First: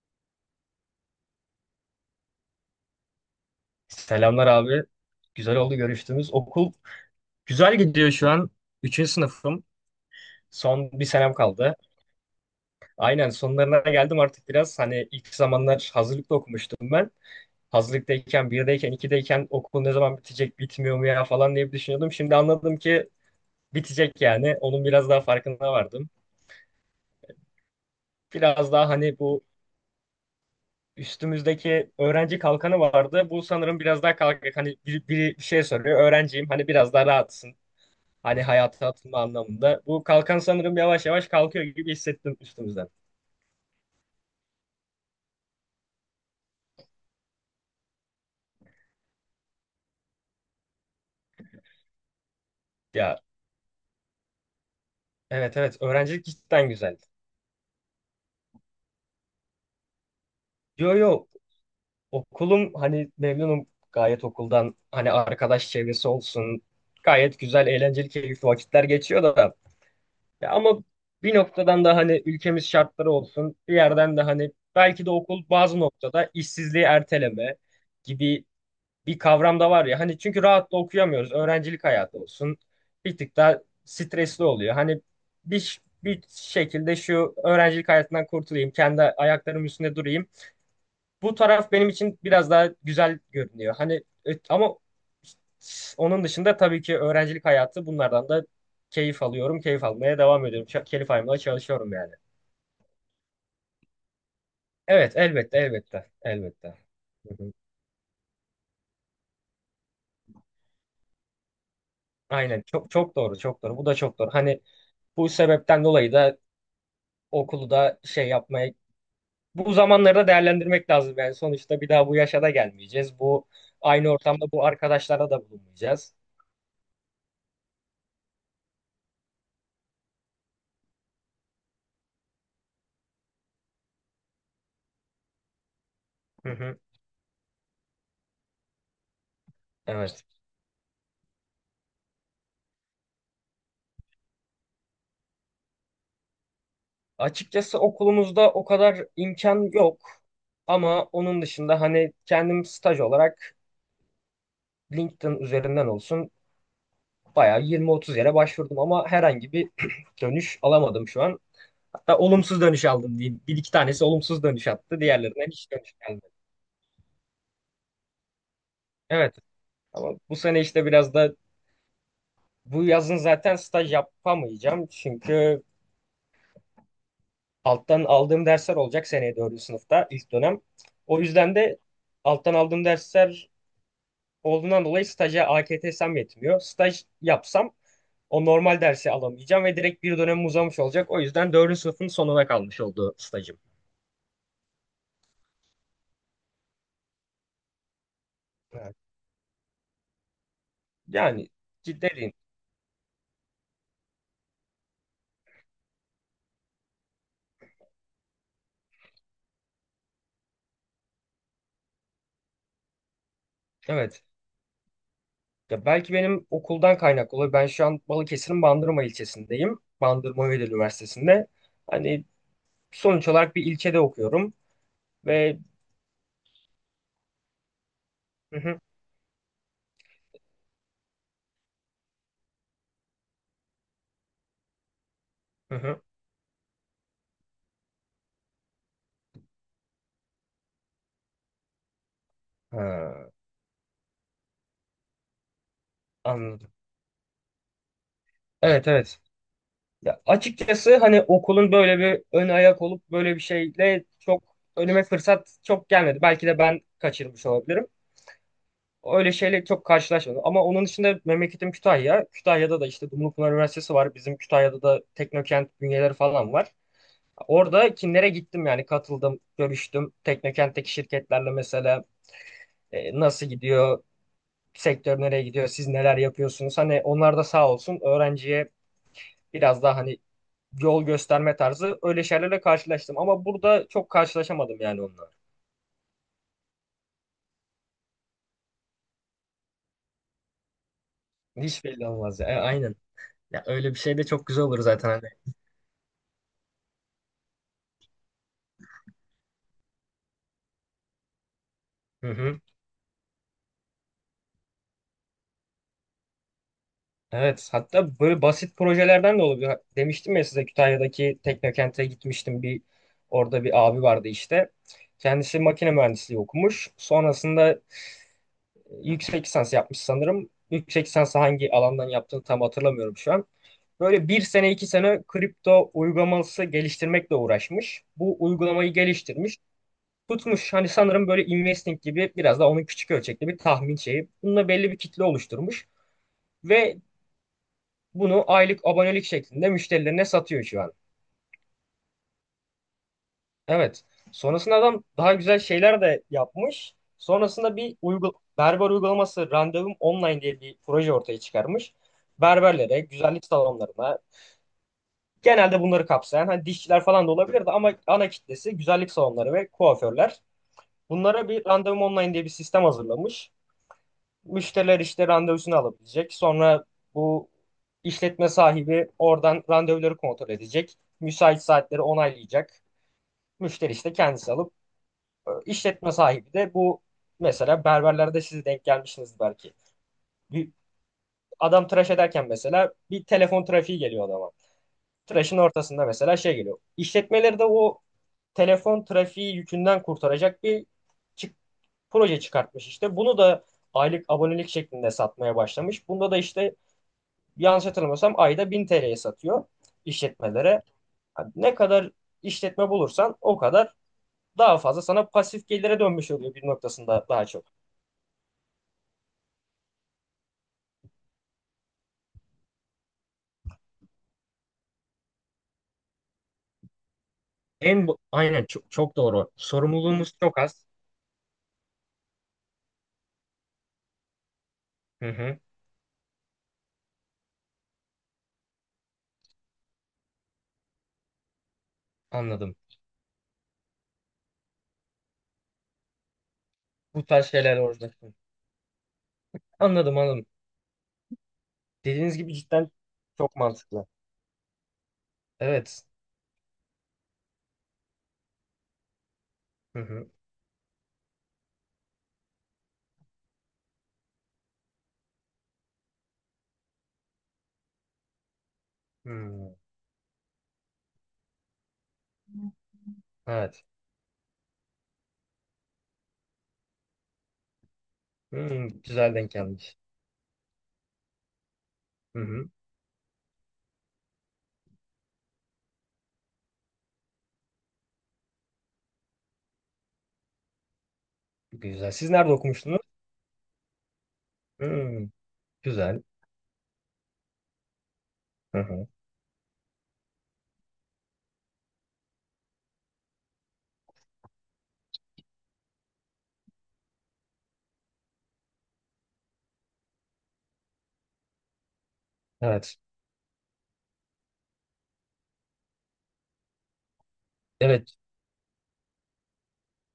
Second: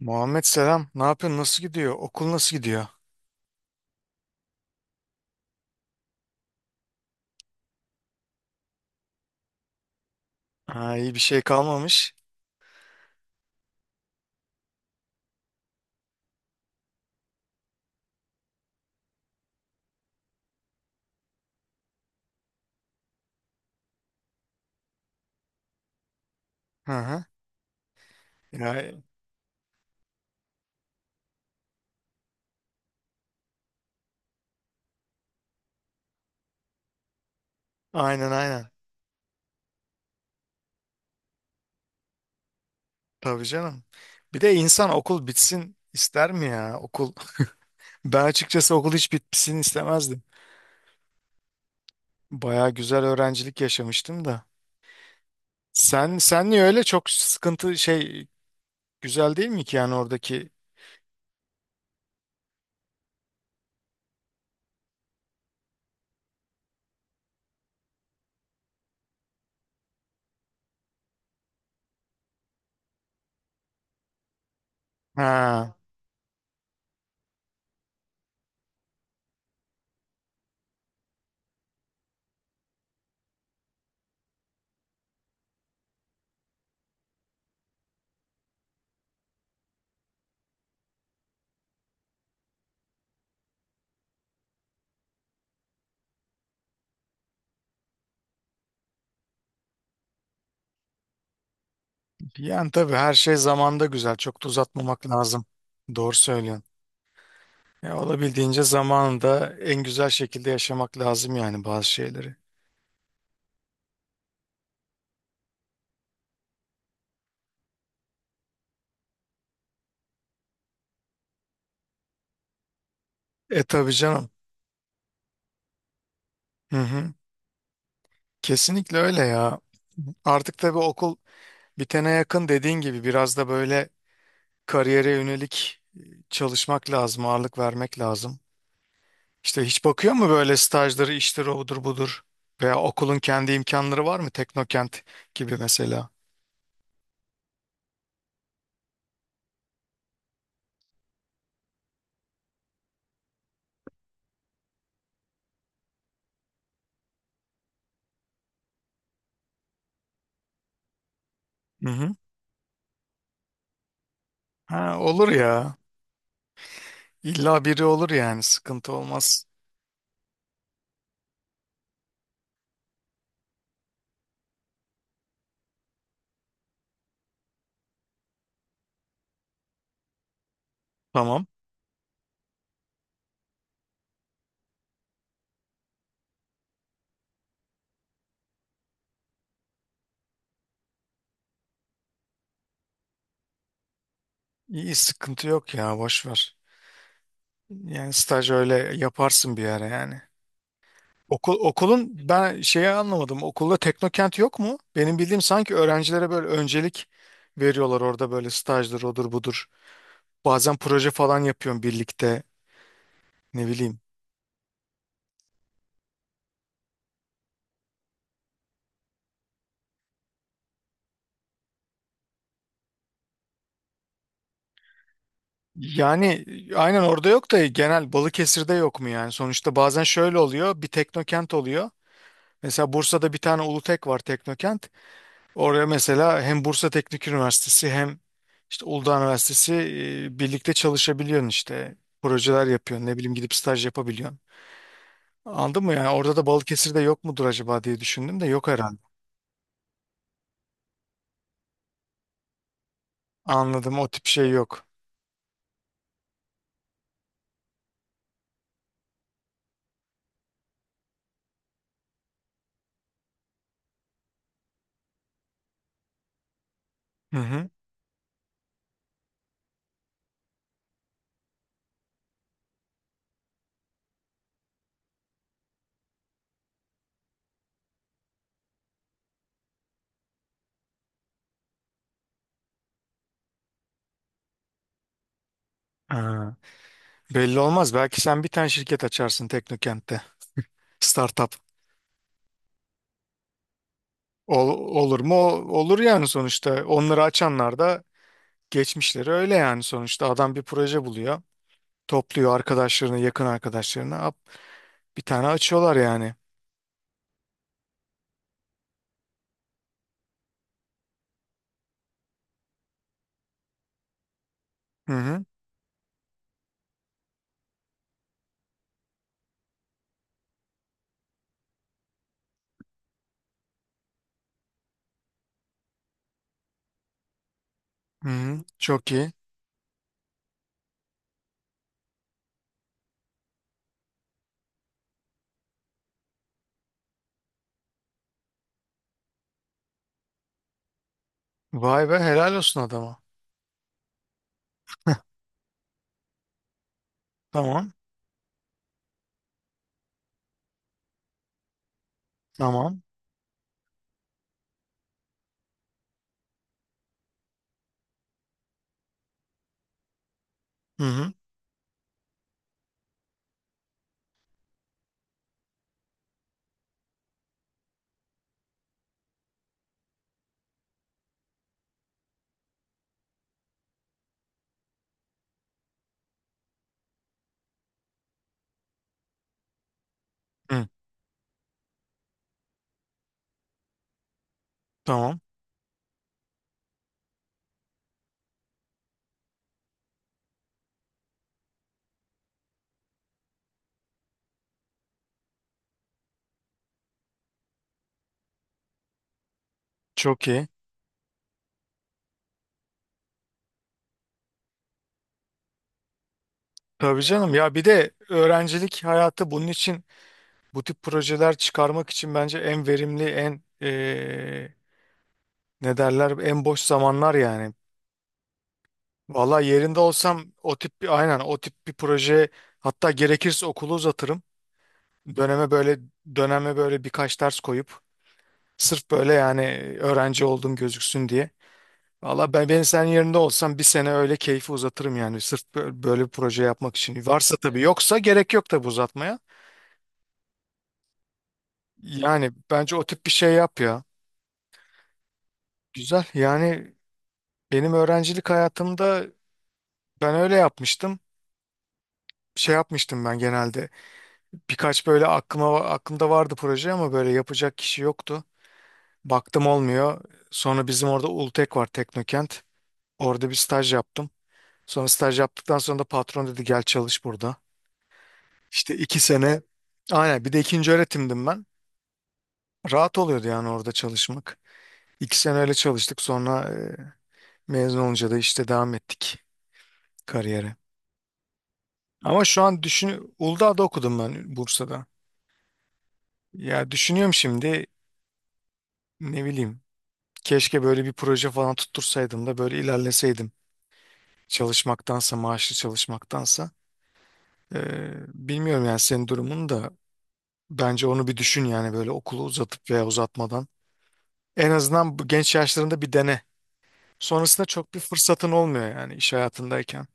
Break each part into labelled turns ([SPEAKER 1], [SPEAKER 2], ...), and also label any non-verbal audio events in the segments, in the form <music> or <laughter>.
[SPEAKER 1] Muhammed selam. Ne yapıyorsun? Nasıl gidiyor? Okul nasıl gidiyor?
[SPEAKER 2] Selamlar abi. Güzel oldu görüştüğümüz. Okul güzel gidiyor şu an. Üçüncü sınıfım. Son
[SPEAKER 1] Ha,
[SPEAKER 2] bir
[SPEAKER 1] iyi bir
[SPEAKER 2] senem
[SPEAKER 1] şey
[SPEAKER 2] kaldı.
[SPEAKER 1] kalmamış.
[SPEAKER 2] Aynen, sonlarına geldim artık biraz. Hani ilk zamanlar hazırlıkta okumuştum ben. Hazırlıktayken, birdeyken, ikideyken okul ne zaman bitecek, bitmiyor mu ya falan diye bir düşünüyordum. Şimdi anladım ki bitecek yani. Onun biraz daha farkına vardım.
[SPEAKER 1] Hı hı.
[SPEAKER 2] Biraz
[SPEAKER 1] Ya,
[SPEAKER 2] daha hani bu üstümüzdeki öğrenci kalkanı vardı. Bu sanırım biraz daha kalkık. Hani biri bir şey soruyor. Öğrenciyim. Hani biraz daha rahatsın.
[SPEAKER 1] aynen
[SPEAKER 2] Hani
[SPEAKER 1] aynen.
[SPEAKER 2] hayata atılma anlamında. Bu kalkan sanırım yavaş yavaş kalkıyor gibi hissettim üstümüzden.
[SPEAKER 1] Tabii canım. Bir de insan okul bitsin ister mi ya? Okul. <laughs> Ben açıkçası okul hiç bitsin istemezdim. Baya güzel
[SPEAKER 2] Ya,
[SPEAKER 1] öğrencilik yaşamıştım da.
[SPEAKER 2] evet, evet,
[SPEAKER 1] Sen
[SPEAKER 2] öğrencilik
[SPEAKER 1] sen niye
[SPEAKER 2] cidden
[SPEAKER 1] öyle
[SPEAKER 2] güzeldi.
[SPEAKER 1] çok sıkıntı şey, güzel değil mi ki yani oradaki?
[SPEAKER 2] Yo, yo, okulum hani memnunum gayet okuldan, hani arkadaş çevresi olsun. Gayet güzel, eğlenceli, keyifli vakitler geçiyor da. Ya ama bir noktadan da hani ülkemiz şartları olsun, bir yerden de hani belki de okul
[SPEAKER 1] Ha.
[SPEAKER 2] bazı noktada işsizliği erteleme gibi bir kavram da var ya hani, çünkü rahat da okuyamıyoruz. Öğrencilik hayatı olsun, bir tık daha stresli oluyor. Hani bir şekilde şu öğrencilik hayatından kurtulayım, kendi ayaklarımın üstünde durayım. Bu taraf benim için biraz daha güzel görünüyor. Hani ama onun dışında tabii ki öğrencilik hayatı, bunlardan da keyif alıyorum, keyif almaya devam ediyorum. Keyif almaya çalışıyorum yani.
[SPEAKER 1] Yani tabii her şey zamanda güzel. Çok da uzatmamak
[SPEAKER 2] Evet,
[SPEAKER 1] lazım.
[SPEAKER 2] elbette, elbette,
[SPEAKER 1] Doğru söylüyorsun.
[SPEAKER 2] elbette. Hı hı.
[SPEAKER 1] Ya olabildiğince zamanında en güzel şekilde yaşamak lazım yani bazı şeyleri.
[SPEAKER 2] Aynen, çok çok doğru, çok doğru, bu da çok doğru. Hani bu sebepten dolayı da okulu da şey yapmaya, bu zamanları da değerlendirmek lazım yani, sonuçta bir daha bu yaşa da gelmeyeceğiz. Bu
[SPEAKER 1] E tabii
[SPEAKER 2] aynı
[SPEAKER 1] canım.
[SPEAKER 2] ortamda bu arkadaşlara da bulunmayacağız.
[SPEAKER 1] Hı hı. Kesinlikle öyle ya. Artık tabii okul bitene yakın dediğin gibi biraz da böyle kariyere yönelik
[SPEAKER 2] Hı hı.
[SPEAKER 1] çalışmak lazım, ağırlık vermek lazım. İşte hiç bakıyor
[SPEAKER 2] Evet.
[SPEAKER 1] mu böyle stajdır, iştir, odur budur? Veya okulun kendi imkanları var mı? Teknokent gibi mesela.
[SPEAKER 2] Açıkçası okulumuzda o kadar imkan yok, ama onun dışında hani kendim staj olarak LinkedIn üzerinden olsun bayağı 20-30 yere başvurdum, ama herhangi bir <clears throat> dönüş alamadım şu an.
[SPEAKER 1] Hı hı.
[SPEAKER 2] Hatta olumsuz dönüş aldım diyeyim. Bir iki tanesi olumsuz dönüş
[SPEAKER 1] Ha,
[SPEAKER 2] attı.
[SPEAKER 1] olur
[SPEAKER 2] Diğerlerinden hiç
[SPEAKER 1] ya.
[SPEAKER 2] dönüş gelmedi.
[SPEAKER 1] İlla biri olur yani sıkıntı
[SPEAKER 2] Evet.
[SPEAKER 1] olmaz.
[SPEAKER 2] Ama bu sene işte biraz da bu yazın zaten staj yapamayacağım. Çünkü alttan aldığım dersler olacak seneye dördüncü sınıfta ilk dönem. O
[SPEAKER 1] Tamam.
[SPEAKER 2] yüzden de alttan aldığım dersler olduğundan dolayı staja AKTS'm yetmiyor. Staj yapsam o normal dersi alamayacağım ve direkt bir dönem uzamış olacak. O yüzden dördüncü sınıfın sonuna kalmış oldu stajım.
[SPEAKER 1] İyi sıkıntı yok ya, boş ver. Yani staj öyle
[SPEAKER 2] Evet.
[SPEAKER 1] yaparsın bir ara yani.
[SPEAKER 2] Yani
[SPEAKER 1] Okul, okulun
[SPEAKER 2] cidden
[SPEAKER 1] ben şeyi anlamadım. Okulda Teknokent yok mu? Benim bildiğim sanki öğrencilere böyle öncelik veriyorlar orada, böyle stajdır odur budur. Bazen proje falan yapıyorum birlikte, ne bileyim.
[SPEAKER 2] evet. Ya belki benim okuldan kaynaklı oluyor. Ben şu an Balıkesir'in Bandırma ilçesindeyim. Bandırma Vedat Üniversitesi'nde. Hani sonuç olarak bir ilçede okuyorum. Ve
[SPEAKER 1] Yani aynen orada yok da genel
[SPEAKER 2] hı
[SPEAKER 1] Balıkesir'de
[SPEAKER 2] hı,
[SPEAKER 1] yok mu yani? Sonuçta bazen şöyle oluyor, bir Teknokent oluyor. Mesela Bursa'da bir tane Ulutek var, Teknokent.
[SPEAKER 2] hı
[SPEAKER 1] Oraya
[SPEAKER 2] hı.
[SPEAKER 1] mesela hem Bursa Teknik Üniversitesi hem işte Uludağ Üniversitesi birlikte çalışabiliyorsun işte. Projeler yapıyorsun, ne
[SPEAKER 2] Ha,
[SPEAKER 1] bileyim, gidip staj yapabiliyorsun. Anladın mı? Yani orada da
[SPEAKER 2] anladım.
[SPEAKER 1] Balıkesir'de yok mudur acaba diye düşündüm de yok
[SPEAKER 2] Evet,
[SPEAKER 1] herhalde.
[SPEAKER 2] evet. Ya açıkçası hani okulun böyle bir ön ayak olup böyle bir
[SPEAKER 1] Anladım,
[SPEAKER 2] şeyle
[SPEAKER 1] o tip
[SPEAKER 2] çok
[SPEAKER 1] şey yok.
[SPEAKER 2] önüme fırsat çok gelmedi. Belki de ben kaçırmış olabilirim. Öyle şeyle çok karşılaşmadım. Ama onun dışında memleketim Kütahya. Kütahya'da da işte Dumlupınar Üniversitesi var. Bizim Kütahya'da da Teknokent bünyeleri falan var.
[SPEAKER 1] Hı hı.
[SPEAKER 2] Orada kimlere gittim, yani katıldım, görüştüm. Teknokent'teki şirketlerle mesela nasıl gidiyor, sektör nereye gidiyor, siz neler yapıyorsunuz. Hani onlar da sağ olsun öğrenciye biraz daha hani yol gösterme tarzı öyle şeylerle karşılaştım. Ama burada çok karşılaşamadım yani onunla.
[SPEAKER 1] Ha. Belli olmaz. Belki sen bir tane şirket açarsın Teknokent'te. Startup.
[SPEAKER 2] Hiç belli olmaz ya. E, aynen. Ya öyle bir şey de çok güzel olur zaten
[SPEAKER 1] Olur mu?
[SPEAKER 2] hani.
[SPEAKER 1] Olur yani sonuçta. Onları açanlar da geçmişleri öyle yani sonuçta. Adam bir proje buluyor.
[SPEAKER 2] Hı
[SPEAKER 1] Topluyor
[SPEAKER 2] hı.
[SPEAKER 1] arkadaşlarını, yakın arkadaşlarını. Bir tane açıyorlar yani.
[SPEAKER 2] Evet, hatta böyle basit projelerden de olabilir. Demiştim ya size, Kütahya'daki Teknokent'e gitmiştim. Orada bir abi vardı işte.
[SPEAKER 1] Hı hı.
[SPEAKER 2] Kendisi makine mühendisliği okumuş. Sonrasında yüksek lisans yapmış sanırım. Yüksek lisansı hangi alandan yaptığını tam hatırlamıyorum şu an. Böyle bir sene iki sene kripto uygulaması geliştirmekle uğraşmış.
[SPEAKER 1] Hı
[SPEAKER 2] Bu
[SPEAKER 1] hı.
[SPEAKER 2] uygulamayı
[SPEAKER 1] Çok iyi.
[SPEAKER 2] geliştirmiş. Tutmuş hani, sanırım böyle investing gibi biraz da, onun küçük ölçekli bir tahmin şeyi. Bununla belli bir kitle oluşturmuş ve bunu aylık abonelik şeklinde müşterilerine satıyor şu an.
[SPEAKER 1] Vay be, helal olsun adama.
[SPEAKER 2] Evet. Sonrasında adam daha güzel şeyler de yapmış. Sonrasında
[SPEAKER 1] Tamam.
[SPEAKER 2] bir berber uygulaması, Randevum Online diye bir proje ortaya çıkarmış. Berberlere,
[SPEAKER 1] Tamam.
[SPEAKER 2] güzellik salonlarına, genelde bunları kapsayan hani dişçiler falan da olabilir de, ama ana kitlesi güzellik salonları ve kuaförler.
[SPEAKER 1] Hı hı.
[SPEAKER 2] Bunlara bir randevum online diye bir sistem hazırlamış. Müşteriler işte randevusunu alabilecek. Sonra bu işletme sahibi oradan randevuları kontrol edecek. Müsait saatleri onaylayacak. Müşteri işte kendisi alıp, işletme sahibi de bu, mesela berberlerde siz denk gelmişsiniz belki. Bir
[SPEAKER 1] Hı.
[SPEAKER 2] adam tıraş ederken mesela bir telefon trafiği geliyor adama.
[SPEAKER 1] Tamam.
[SPEAKER 2] Tıraşın ortasında mesela şey geliyor. İşletmeleri de o telefon trafiği yükünden kurtaracak bir çık- proje çıkartmış işte. Bunu da aylık abonelik şeklinde satmaya başlamış. Bunda da işte, yanlış hatırlamıyorsam, ayda 1000 TL'ye satıyor
[SPEAKER 1] Çok iyi.
[SPEAKER 2] işletmelere. Yani ne kadar işletme bulursan o kadar daha fazla sana pasif gelire dönmüş oluyor, bir
[SPEAKER 1] Tabii
[SPEAKER 2] noktasında daha
[SPEAKER 1] canım
[SPEAKER 2] çok.
[SPEAKER 1] ya, bir de öğrencilik hayatı bunun için, bu tip projeler çıkarmak için bence en verimli, en ne derler en boş zamanlar yani.
[SPEAKER 2] Aynen çok, çok doğru.
[SPEAKER 1] Valla yerinde
[SPEAKER 2] Sorumluluğumuz
[SPEAKER 1] olsam
[SPEAKER 2] çok
[SPEAKER 1] o
[SPEAKER 2] az.
[SPEAKER 1] tip bir aynen o tip bir proje, hatta gerekirse okulu uzatırım.
[SPEAKER 2] Hı hı,
[SPEAKER 1] Döneme böyle döneme böyle birkaç ders koyup sırf böyle yani öğrenci olduğum gözüksün diye. Valla ben,
[SPEAKER 2] anladım.
[SPEAKER 1] ben senin yerinde olsam bir sene öyle keyfi uzatırım yani sırf böyle bir proje yapmak
[SPEAKER 2] Bu
[SPEAKER 1] için.
[SPEAKER 2] tarz
[SPEAKER 1] Varsa
[SPEAKER 2] şeyler
[SPEAKER 1] tabii,
[SPEAKER 2] orada.
[SPEAKER 1] yoksa gerek yok tabii uzatmaya.
[SPEAKER 2] Anladım, anladım. Dediğiniz
[SPEAKER 1] Yani
[SPEAKER 2] gibi cidden
[SPEAKER 1] bence o tip bir şey
[SPEAKER 2] çok
[SPEAKER 1] yap ya.
[SPEAKER 2] mantıklı. Evet.
[SPEAKER 1] Güzel yani, benim öğrencilik hayatımda
[SPEAKER 2] Hı hı.
[SPEAKER 1] ben öyle yapmıştım. Şey yapmıştım ben genelde. Birkaç böyle aklımda vardı proje ama böyle yapacak kişi yoktu. Baktım
[SPEAKER 2] Hmm,
[SPEAKER 1] olmuyor. Sonra bizim orada Ultek var, Teknokent. Orada bir
[SPEAKER 2] evet.
[SPEAKER 1] staj yaptım. Sonra staj yaptıktan sonra da patron dedi gel çalış burada.
[SPEAKER 2] Hmm,
[SPEAKER 1] İşte iki
[SPEAKER 2] güzel denk
[SPEAKER 1] sene
[SPEAKER 2] gelmiş.
[SPEAKER 1] aynen bir de ikinci öğretimdim ben.
[SPEAKER 2] Hı hı.
[SPEAKER 1] Rahat oluyordu yani orada çalışmak. 2 sene çalıştık sonra mezun olunca da işte devam ettik kariyere.
[SPEAKER 2] Güzel. Siz
[SPEAKER 1] Ama
[SPEAKER 2] nerede
[SPEAKER 1] şu an
[SPEAKER 2] okumuştunuz?
[SPEAKER 1] düşün, Uludağ'da okudum ben, Bursa'da.
[SPEAKER 2] Hmm, güzel.
[SPEAKER 1] Ya düşünüyorum şimdi,
[SPEAKER 2] Hı hı.
[SPEAKER 1] ne bileyim, keşke böyle bir proje falan tuttursaydım da böyle ilerleseydim. Çalışmaktansa, maaşlı çalışmaktansa. E, Bilmiyorum yani, senin durumun da, bence onu bir düşün yani, böyle okulu uzatıp
[SPEAKER 2] Evet.
[SPEAKER 1] veya uzatmadan. En azından bu genç yaşlarında bir dene. Sonrasında çok bir
[SPEAKER 2] Evet.
[SPEAKER 1] fırsatın olmuyor yani iş hayatındayken.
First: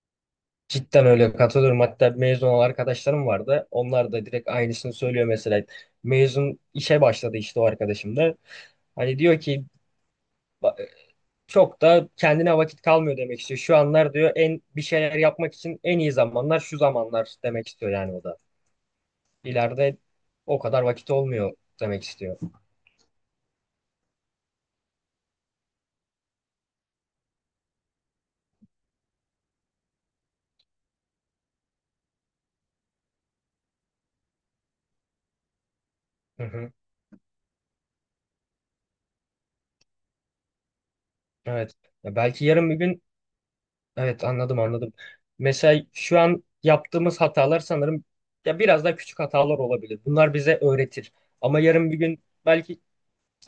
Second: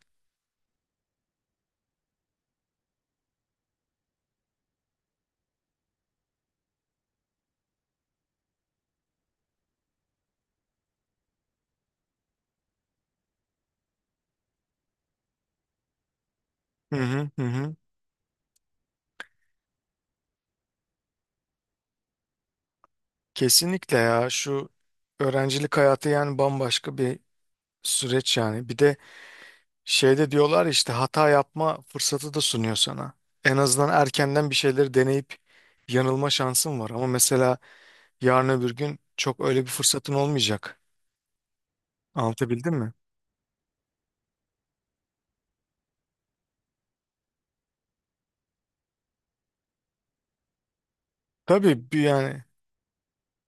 [SPEAKER 2] Cidden öyle, katılıyorum. Hatta mezun olan arkadaşlarım vardı. Onlar da direkt aynısını söylüyor mesela. Mezun işe başladı işte o arkadaşım da. Hani diyor ki, "Ba- çok da kendine vakit kalmıyor," demek istiyor. Şu anlar diyor, en bir şeyler yapmak için en iyi zamanlar şu
[SPEAKER 1] Hı hı
[SPEAKER 2] zamanlar
[SPEAKER 1] hı.
[SPEAKER 2] demek
[SPEAKER 1] Hı.
[SPEAKER 2] istiyor yani o da. İleride o kadar vakit olmuyor demek istiyor.
[SPEAKER 1] Kesinlikle ya, şu öğrencilik hayatı yani bambaşka bir süreç yani. Bir de şeyde diyorlar ya işte, hata yapma fırsatı da sunuyor sana. En azından erkenden bir şeyleri deneyip yanılma
[SPEAKER 2] Hı hı.
[SPEAKER 1] şansın var. Ama mesela yarın öbür gün çok öyle bir fırsatın olmayacak.
[SPEAKER 2] Evet. Ya belki yarın
[SPEAKER 1] Anlatabildim
[SPEAKER 2] bir
[SPEAKER 1] mi?
[SPEAKER 2] gün. Evet, anladım, anladım. Mesela şu an yaptığımız hatalar sanırım ya biraz daha küçük hatalar olabilir. Bunlar bize öğretir. Ama
[SPEAKER 1] Tabii
[SPEAKER 2] yarın bir
[SPEAKER 1] bir
[SPEAKER 2] gün
[SPEAKER 1] yani.
[SPEAKER 2] belki,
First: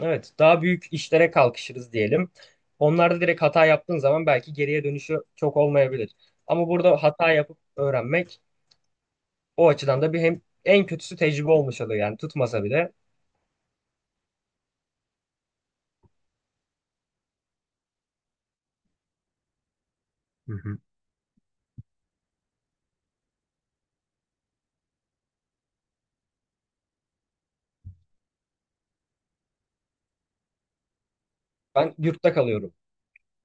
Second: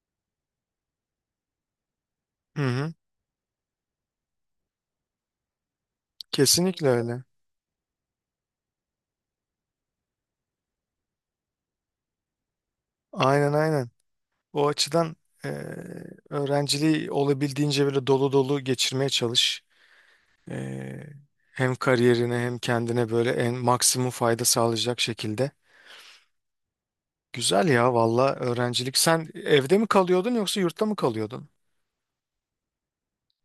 [SPEAKER 2] evet, daha büyük işlere kalkışırız diyelim.
[SPEAKER 1] Hı hı.
[SPEAKER 2] Onlarda direkt hata yaptığın zaman belki geriye dönüşü çok olmayabilir. Ama
[SPEAKER 1] Kesinlikle
[SPEAKER 2] burada
[SPEAKER 1] öyle.
[SPEAKER 2] hata yapıp öğrenmek, o açıdan da bir hem en kötüsü tecrübe olmuş oluyor yani, tutmasa bile.
[SPEAKER 1] Aynen aynen. O açıdan e, öğrenciliği olabildiğince böyle dolu dolu geçirmeye çalış.
[SPEAKER 2] Hı hı.
[SPEAKER 1] E, Hem kariyerine hem kendine böyle en maksimum fayda sağlayacak şekilde. Güzel ya valla, öğrencilik. Sen evde mi kalıyordun yoksa yurtta mı kalıyordun?
[SPEAKER 2] Ben yurtta kalıyorum.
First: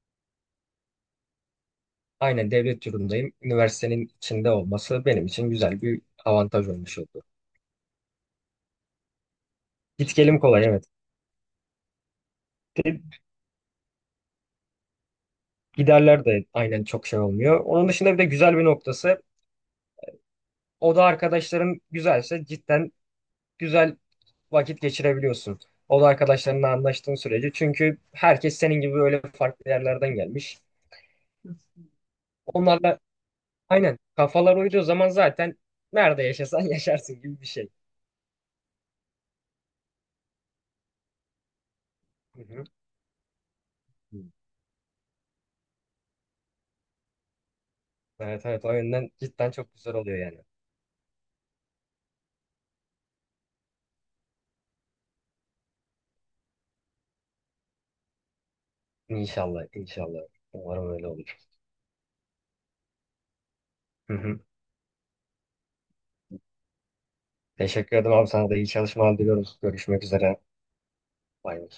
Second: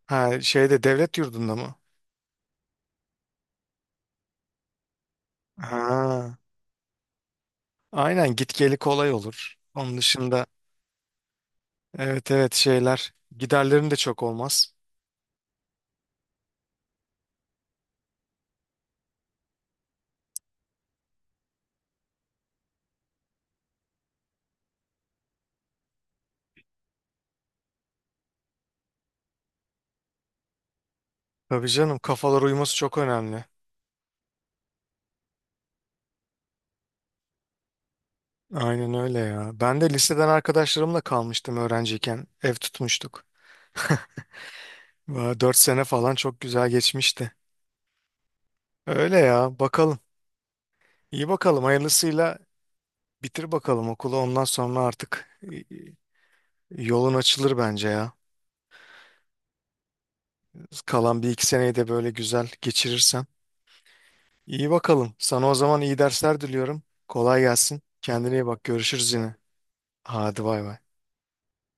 [SPEAKER 1] Ha, şeyde, devlet yurdunda mı?
[SPEAKER 2] Aynen, devlet yurdundayım. Üniversitenin içinde olması benim için güzel bir
[SPEAKER 1] Ha,
[SPEAKER 2] avantaj olmuş oldu.
[SPEAKER 1] aynen, git geli kolay olur. Onun
[SPEAKER 2] Git gelim
[SPEAKER 1] dışında
[SPEAKER 2] kolay, evet.
[SPEAKER 1] evet evet, şeyler, giderlerin de çok olmaz.
[SPEAKER 2] Giderler de aynen çok şey olmuyor. Onun dışında bir de güzel bir noktası: oda arkadaşların güzelse cidden güzel vakit geçirebiliyorsun. Oda arkadaşlarınla anlaştığın sürece. Çünkü herkes senin gibi böyle farklı yerlerden gelmiş.
[SPEAKER 1] Tabii canım, kafalar uyuması çok
[SPEAKER 2] Onlarla
[SPEAKER 1] önemli.
[SPEAKER 2] aynen kafalar uyduğu zaman zaten nerede yaşasan <laughs> yaşarsın gibi bir şey.
[SPEAKER 1] Aynen öyle ya. Ben de liseden arkadaşlarımla kalmıştım öğrenciyken.
[SPEAKER 2] Hı
[SPEAKER 1] Ev
[SPEAKER 2] hı.
[SPEAKER 1] tutmuştuk. <laughs> 4 sene çok güzel geçmişti.
[SPEAKER 2] Evet, evet, o yönden
[SPEAKER 1] Öyle
[SPEAKER 2] cidden
[SPEAKER 1] ya
[SPEAKER 2] çok güzel
[SPEAKER 1] bakalım.
[SPEAKER 2] oluyor yani.
[SPEAKER 1] İyi bakalım, hayırlısıyla bitir bakalım okulu, ondan sonra artık yolun açılır bence ya.
[SPEAKER 2] İnşallah, inşallah. Umarım öyle
[SPEAKER 1] Kalan bir
[SPEAKER 2] olur.
[SPEAKER 1] iki seneyi de böyle güzel geçirirsen.
[SPEAKER 2] Hı hı.
[SPEAKER 1] İyi bakalım. Sana o zaman iyi dersler diliyorum. Kolay gelsin.
[SPEAKER 2] Teşekkür ederim abi,
[SPEAKER 1] Kendine iyi
[SPEAKER 2] sana da
[SPEAKER 1] bak.
[SPEAKER 2] iyi
[SPEAKER 1] Görüşürüz
[SPEAKER 2] çalışmalar
[SPEAKER 1] yine.
[SPEAKER 2] diliyorum. Görüşmek üzere.
[SPEAKER 1] Hadi bay bay.
[SPEAKER 2] Bay bay.